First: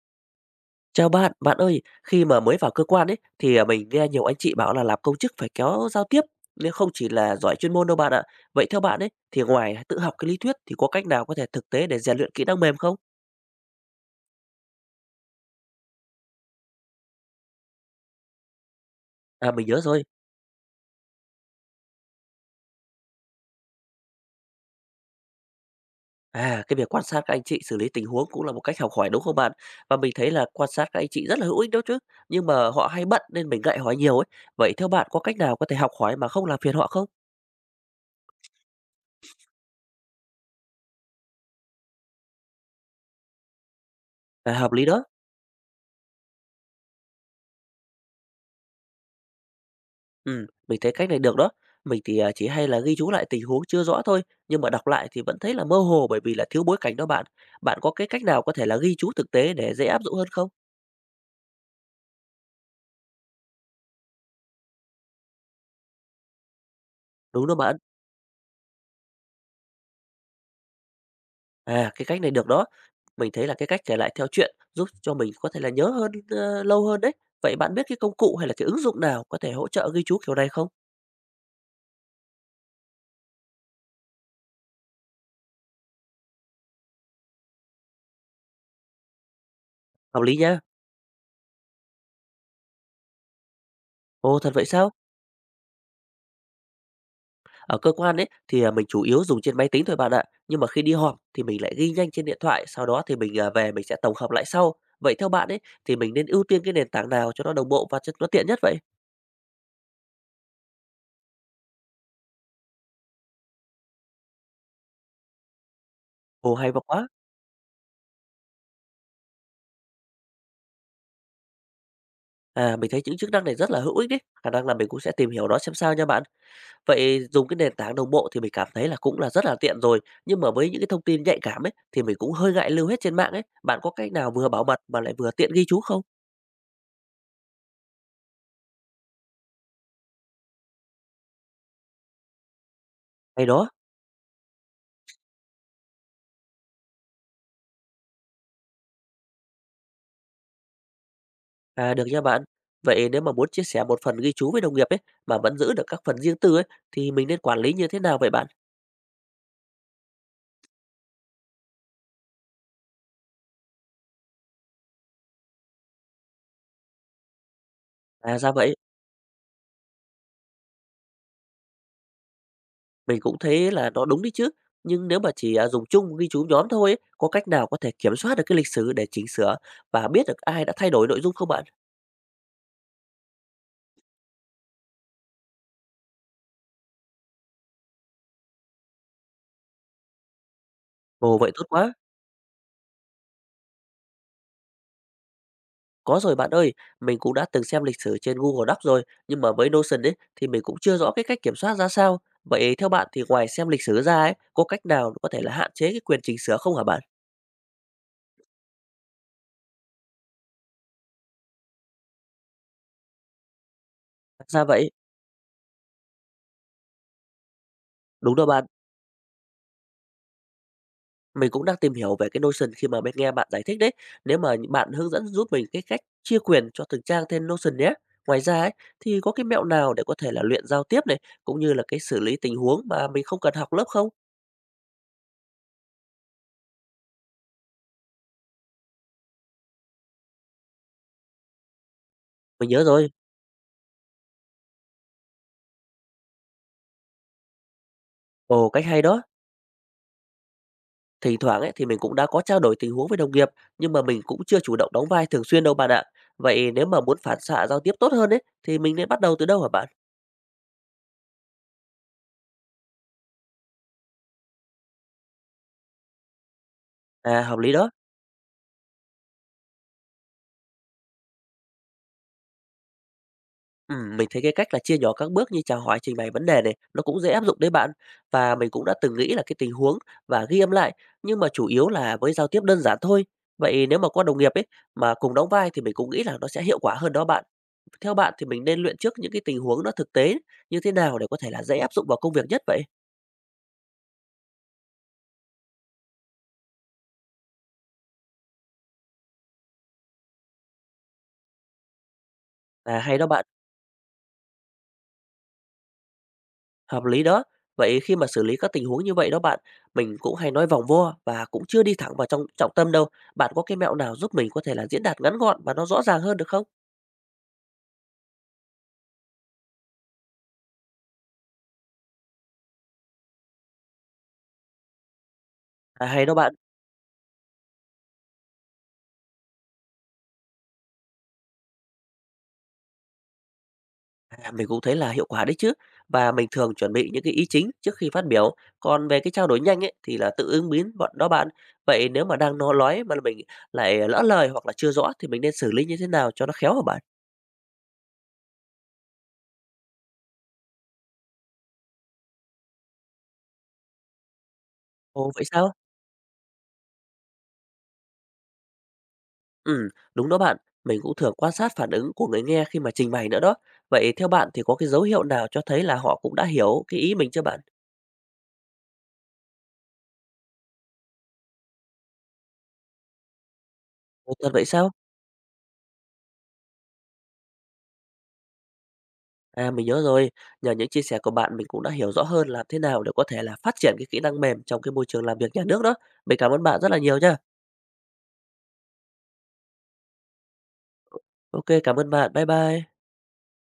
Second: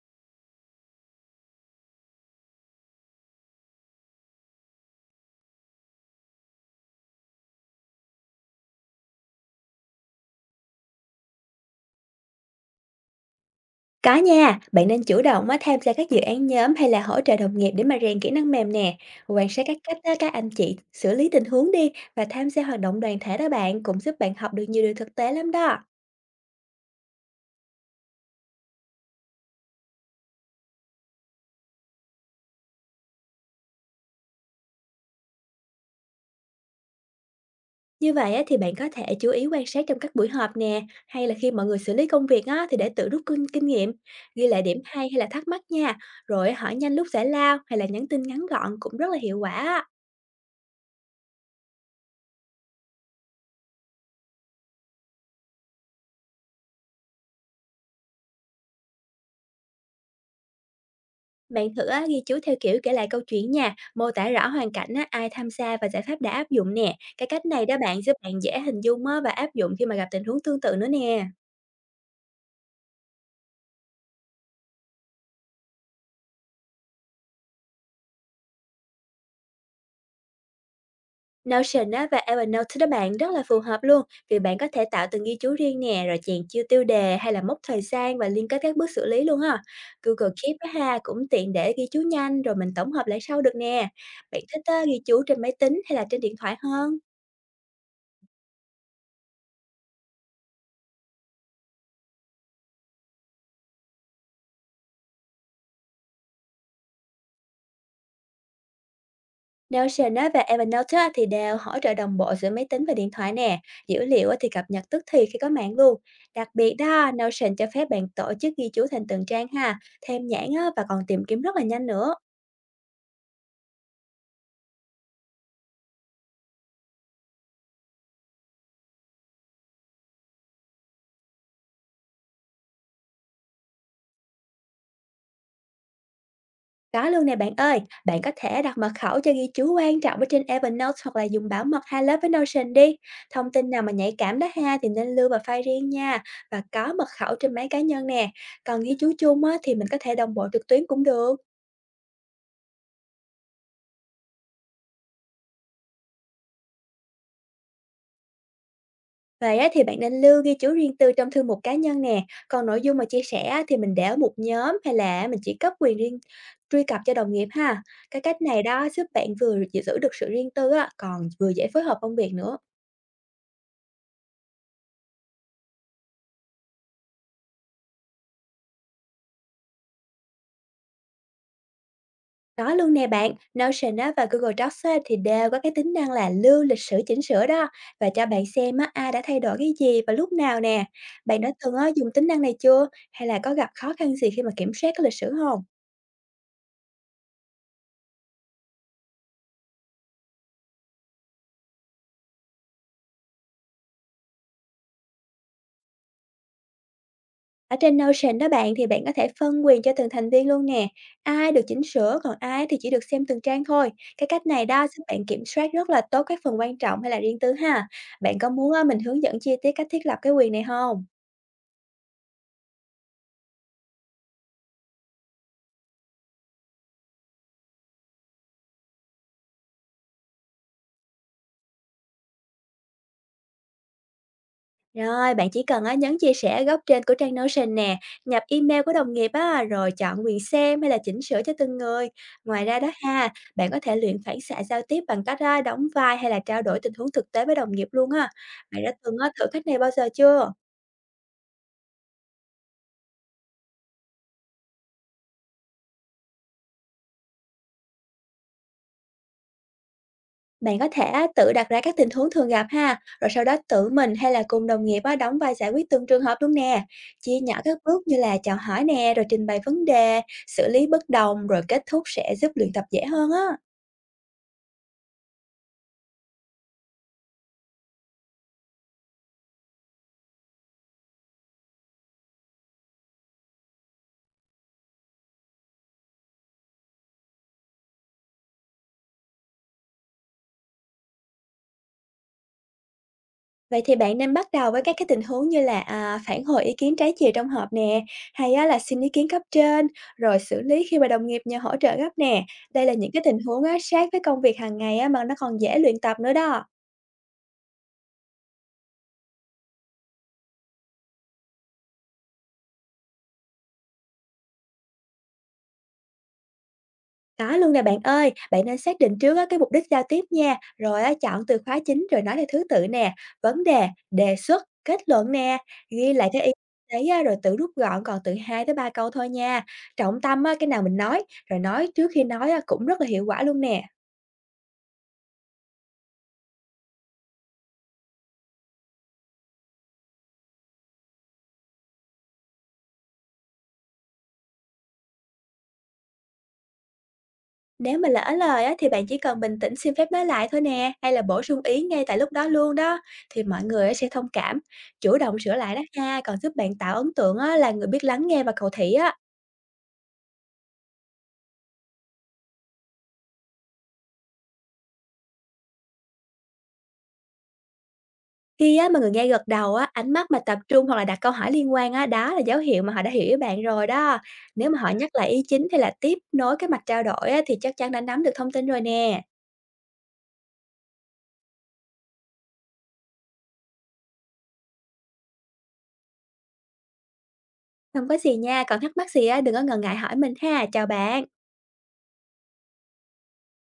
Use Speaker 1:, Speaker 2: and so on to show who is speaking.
Speaker 1: Chào bạn, bạn ơi, khi mà mới vào cơ quan ấy thì, mình nghe nhiều anh chị bảo là làm công chức phải kéo giao tiếp, nên không chỉ là giỏi chuyên môn đâu bạn ạ. Vậy theo bạn ấy thì ngoài tự học cái lý thuyết thì có cách nào có thể thực tế để rèn luyện kỹ năng mềm không?
Speaker 2: Có nha, bạn nên chủ động á, tham gia các dự án nhóm hay là hỗ trợ đồng nghiệp để mà rèn kỹ năng mềm nè. Quan
Speaker 1: À,
Speaker 2: sát
Speaker 1: mình
Speaker 2: các
Speaker 1: nhớ
Speaker 2: cách
Speaker 1: rồi.
Speaker 2: á, các anh chị xử lý tình huống đi, và tham gia hoạt động đoàn thể đó bạn, cũng giúp bạn học được nhiều điều thực tế lắm đó.
Speaker 1: À, cái việc quan sát các anh chị xử lý tình huống cũng là một cách học hỏi đúng không bạn? Và mình thấy là quan sát các anh chị rất là hữu ích đó chứ, nhưng mà họ hay bận nên mình ngại hỏi nhiều ấy. Vậy theo bạn có cách nào có thể học hỏi mà không làm phiền họ không?
Speaker 2: Như vậy á, thì bạn có thể chú ý quan sát trong các buổi họp nè, hay là khi mọi người xử lý công việc á, thì để tự rút kinh nghiệm, ghi
Speaker 1: À,
Speaker 2: lại
Speaker 1: hợp
Speaker 2: điểm
Speaker 1: lý đó.
Speaker 2: hay hay là thắc mắc nha, rồi hỏi nhanh lúc giải lao hay là nhắn tin ngắn gọn cũng rất là hiệu quả á.
Speaker 1: Mình thấy cách này được đó. Mình thì, chỉ hay là ghi chú lại tình huống chưa rõ thôi, nhưng mà đọc lại thì vẫn thấy là mơ hồ bởi vì là thiếu bối cảnh đó bạn. Bạn có cái cách nào có thể là ghi chú thực tế để dễ áp dụng hơn không?
Speaker 2: Bạn thử á, ghi chú theo kiểu kể lại câu chuyện nha, mô tả rõ hoàn cảnh á, ai tham gia và giải pháp đã áp dụng nè. Cái cách
Speaker 1: Đúng đó
Speaker 2: này đó
Speaker 1: bạn.
Speaker 2: bạn, giúp bạn dễ hình dung á, và áp dụng khi mà gặp tình huống tương tự nữa nè.
Speaker 1: À, cái cách này được đó. Mình thấy là cái cách kể lại theo truyện giúp cho mình có thể là nhớ hơn, lâu hơn đấy. Vậy bạn biết cái công cụ hay là cái ứng dụng nào có thể hỗ trợ ghi chú kiểu này không?
Speaker 2: Notion á, và Evernote đó bạn, rất là phù hợp luôn, vì bạn có thể tạo từng ghi chú riêng nè, rồi chèn chiêu tiêu đề hay là mốc thời gian và liên kết các bước xử lý luôn ha.
Speaker 1: Hợp
Speaker 2: Google
Speaker 1: lý
Speaker 2: Keep
Speaker 1: nha.
Speaker 2: á, ha, cũng tiện để ghi chú nhanh, rồi mình tổng hợp lại sau được nè.
Speaker 1: Ồ,
Speaker 2: Bạn
Speaker 1: thật
Speaker 2: thích
Speaker 1: vậy
Speaker 2: á,
Speaker 1: sao?
Speaker 2: ghi chú trên máy tính hay là trên điện thoại hơn?
Speaker 1: Ở cơ quan ấy thì, mình chủ yếu dùng trên máy tính thôi bạn ạ, nhưng mà khi đi họp thì mình lại ghi nhanh trên điện thoại, sau đó thì mình, về mình sẽ tổng hợp lại sau. Vậy theo bạn ấy thì mình nên ưu tiên cái nền tảng nào cho nó đồng bộ và cho nó tiện nhất vậy?
Speaker 2: Notion á, và Evernote á, thì đều hỗ trợ đồng bộ giữa máy tính và điện thoại nè, dữ liệu á, thì cập nhật tức thì khi có mạng luôn. Đặc
Speaker 1: Ồ, hay
Speaker 2: biệt
Speaker 1: v quá!
Speaker 2: đó, Notion cho phép bạn tổ chức ghi chú thành từng trang ha, thêm nhãn á, và còn tìm kiếm rất là nhanh nữa.
Speaker 1: À, mình thấy những chức năng này rất là hữu ích đấy, khả năng là mình cũng sẽ tìm hiểu nó xem sao nha bạn. Vậy dùng cái nền tảng đồng bộ thì mình cảm thấy là cũng là rất là tiện rồi, nhưng mà với những cái thông tin nhạy cảm ấy thì mình cũng hơi ngại lưu hết trên mạng ấy. Bạn có cách nào vừa bảo mật mà lại vừa tiện ghi chú không?
Speaker 2: Có luôn nè bạn ơi, bạn có thể đặt mật khẩu cho ghi chú quan trọng ở trên Evernote, hoặc là dùng bảo mật hai lớp với Notion đi.
Speaker 1: Hay
Speaker 2: Thông tin
Speaker 1: đó!
Speaker 2: nào mà nhạy cảm đó ha, thì nên lưu vào file riêng nha, và có mật khẩu trên máy cá nhân nè. Còn ghi chú chung á, thì mình có thể đồng bộ trực tuyến cũng được.
Speaker 1: À, được nha bạn. Vậy nếu mà muốn chia sẻ một phần ghi chú với đồng nghiệp ấy mà vẫn giữ được các phần riêng tư ấy thì mình nên quản lý như thế nào vậy bạn?
Speaker 2: Vậy á, thì bạn nên lưu ghi chú riêng tư trong thư mục cá nhân nè, còn nội dung mà chia sẻ á, thì mình để ở một nhóm, hay là mình chỉ cấp quyền riêng truy cập cho đồng nghiệp ha. Cái
Speaker 1: À
Speaker 2: cách
Speaker 1: ra
Speaker 2: này
Speaker 1: vậy,
Speaker 2: đó, giúp bạn vừa giữ được sự riêng tư á, còn vừa dễ phối hợp công việc nữa.
Speaker 1: mình cũng thấy là nó đúng đấy chứ. Nhưng nếu mà chỉ dùng chung ghi chú nhóm thôi ấy, có cách nào có thể kiểm soát được cái lịch sử để chỉnh sửa và biết được ai đã thay đổi nội dung không bạn?
Speaker 2: Đó luôn nè bạn, Notion á, và Google Docs á, thì đều có cái tính năng là lưu lịch sử chỉnh sửa đó, và cho bạn xem á, ai đã thay đổi cái gì và lúc nào nè.
Speaker 1: Ồ
Speaker 2: Bạn đã
Speaker 1: vậy tốt
Speaker 2: từng á,
Speaker 1: quá.
Speaker 2: dùng tính năng này chưa? Hay là có gặp khó khăn gì khi mà kiểm soát cái lịch sử không?
Speaker 1: Có rồi bạn ơi, mình cũng đã từng xem lịch sử trên Google Docs rồi, nhưng mà với Notion ấy thì mình cũng chưa rõ cái cách kiểm soát ra sao. Vậy theo bạn thì ngoài xem lịch sử ra ấy, có cách nào có thể là hạn chế cái quyền chỉnh sửa không hả bạn?
Speaker 2: Ở trên Notion đó bạn, thì bạn có thể phân quyền cho từng thành viên luôn nè. Ai được chỉnh sửa, còn ai thì chỉ được xem từng trang thôi. Cái cách
Speaker 1: Ra
Speaker 2: này đó,
Speaker 1: vậy.
Speaker 2: giúp bạn kiểm soát rất là tốt các phần quan trọng hay là riêng tư ha.
Speaker 1: Đúng
Speaker 2: Bạn
Speaker 1: đó
Speaker 2: có
Speaker 1: bạn,
Speaker 2: muốn á, mình hướng dẫn chi tiết cách thiết lập cái quyền này không?
Speaker 1: mình cũng đang tìm hiểu về cái Notion khi mà mình nghe bạn giải thích đấy. Nếu mà những bạn hướng dẫn giúp mình cái cách chia quyền cho từng trang trên Notion nhé. Ngoài ra ấy, thì có cái mẹo nào để có thể là luyện giao tiếp này, cũng như là cái xử lý tình huống mà mình không cần học lớp không?
Speaker 2: Rồi, bạn chỉ cần á, nhấn chia sẻ ở góc trên của trang Notion nè, nhập email của đồng nghiệp á, rồi chọn quyền xem hay là chỉnh sửa cho từng người. Ngoài
Speaker 1: Mình
Speaker 2: ra
Speaker 1: nhớ
Speaker 2: đó
Speaker 1: rồi.
Speaker 2: ha, bạn có thể luyện phản xạ giao tiếp bằng cách á, đóng vai hay là trao đổi tình huống thực tế với đồng nghiệp luôn ha.
Speaker 1: Ồ,
Speaker 2: Bạn
Speaker 1: cách
Speaker 2: đã
Speaker 1: hay
Speaker 2: từng
Speaker 1: đó.
Speaker 2: á, thử cách này bao giờ chưa?
Speaker 1: Thỉnh thoảng ấy thì mình cũng đã có trao đổi tình huống với đồng nghiệp, nhưng mà mình cũng chưa chủ động đóng vai thường xuyên đâu bạn ạ. Vậy nếu mà muốn phản xạ giao tiếp tốt hơn ấy, thì mình nên bắt đầu từ đâu hả bạn?
Speaker 2: Bạn có thể á, tự đặt ra các tình huống thường gặp ha, rồi sau đó tự mình hay là cùng đồng nghiệp á, đóng vai giải quyết từng trường hợp luôn nè. Chia
Speaker 1: À, hợp
Speaker 2: nhỏ
Speaker 1: lý
Speaker 2: các
Speaker 1: đó.
Speaker 2: bước như là chào hỏi nè, rồi trình bày vấn đề, xử lý bất đồng, rồi kết thúc, sẽ giúp luyện tập dễ hơn á.
Speaker 1: Mình thấy cái cách là chia nhỏ các bước như chào hỏi, trình bày vấn đề này, nó cũng dễ áp dụng đấy bạn. Và mình cũng đã từng nghĩ là cái tình huống và ghi âm lại, nhưng mà chủ yếu là với giao tiếp đơn giản thôi. Vậy nếu mà có đồng nghiệp ấy mà cùng đóng vai thì mình cũng nghĩ là nó sẽ hiệu quả hơn đó bạn. Theo bạn thì mình nên luyện trước những cái tình huống nó thực tế như thế nào để có thể là dễ áp dụng vào công việc nhất vậy?
Speaker 2: Vậy thì bạn nên bắt đầu với các cái tình huống như là à, phản hồi ý kiến trái chiều trong họp nè, hay á, là xin ý kiến cấp trên, rồi xử lý khi mà đồng nghiệp nhờ hỗ trợ gấp nè. Đây là
Speaker 1: À
Speaker 2: những
Speaker 1: hay
Speaker 2: cái
Speaker 1: đó
Speaker 2: tình
Speaker 1: bạn,
Speaker 2: huống á, sát với công việc hàng ngày á, mà nó còn dễ luyện tập nữa đó.
Speaker 1: hợp lý đó. Vậy khi mà xử lý các tình huống như vậy đó bạn, mình cũng hay nói vòng vo và cũng chưa đi thẳng vào trong trọng tâm đâu. Bạn có cái mẹo nào giúp mình có thể là diễn đạt ngắn gọn và nó rõ ràng hơn được không?
Speaker 2: Có luôn nè bạn ơi, bạn nên xác định trước á, cái mục đích giao tiếp nha, rồi á, chọn từ khóa chính, rồi nói theo thứ tự nè, vấn đề, đề xuất, kết luận nè,
Speaker 1: À,
Speaker 2: ghi
Speaker 1: hay
Speaker 2: lại
Speaker 1: đó
Speaker 2: cái ý
Speaker 1: bạn.
Speaker 2: đấy á, rồi tự rút gọn còn từ 2 tới 3 câu thôi nha. Trọng tâm á, cái nào mình nói, rồi nói trước khi nói á, cũng rất là hiệu quả luôn nè.
Speaker 1: À, mình cũng thấy là hiệu quả đấy chứ. Và mình thường chuẩn bị những cái ý chính trước khi phát biểu. Còn về cái trao đổi nhanh ấy thì là tự ứng biến bọn đó bạn. Vậy nếu mà đang nói mà mình lại lỡ lời hoặc là chưa rõ thì mình nên xử lý như thế nào cho nó khéo hả bạn?
Speaker 2: Nếu mà lỡ lời á, thì bạn chỉ cần bình tĩnh xin phép nói lại thôi nè, hay là bổ sung ý ngay tại lúc đó luôn đó, thì mọi người á, sẽ thông cảm, chủ
Speaker 1: Ồ
Speaker 2: động
Speaker 1: vậy
Speaker 2: sửa
Speaker 1: sao?
Speaker 2: lại đó ha, còn giúp bạn tạo ấn tượng á, là người biết lắng nghe và cầu thị á.
Speaker 1: Ừ, đúng đó bạn. Mình cũng thường quan sát phản ứng của người nghe khi mà trình bày nữa đó. Vậy theo bạn thì có cái dấu hiệu nào cho thấy là họ cũng đã hiểu cái ý mình chưa bạn?
Speaker 2: Khi á mà người nghe gật đầu á, ánh mắt mà tập trung, hoặc là đặt câu hỏi liên quan á, đó là dấu hiệu mà họ đã hiểu ý bạn rồi đó.
Speaker 1: Ồ, thật vậy
Speaker 2: Nếu mà họ
Speaker 1: sao?
Speaker 2: nhắc lại ý chính hay là tiếp nối cái mạch trao đổi á, thì chắc chắn đã nắm được thông tin rồi nè.
Speaker 1: À, mình nhớ rồi. Nhờ những chia sẻ của bạn mình cũng đã hiểu rõ hơn làm thế nào để có thể là phát triển cái kỹ năng mềm trong cái môi trường làm việc nhà nước đó. Mình cảm ơn bạn rất là nhiều nha.
Speaker 2: Không có gì nha, còn thắc mắc gì á, đừng có ngần ngại hỏi mình ha. Chào bạn.
Speaker 1: OK, cảm ơn bạn. Bye bye.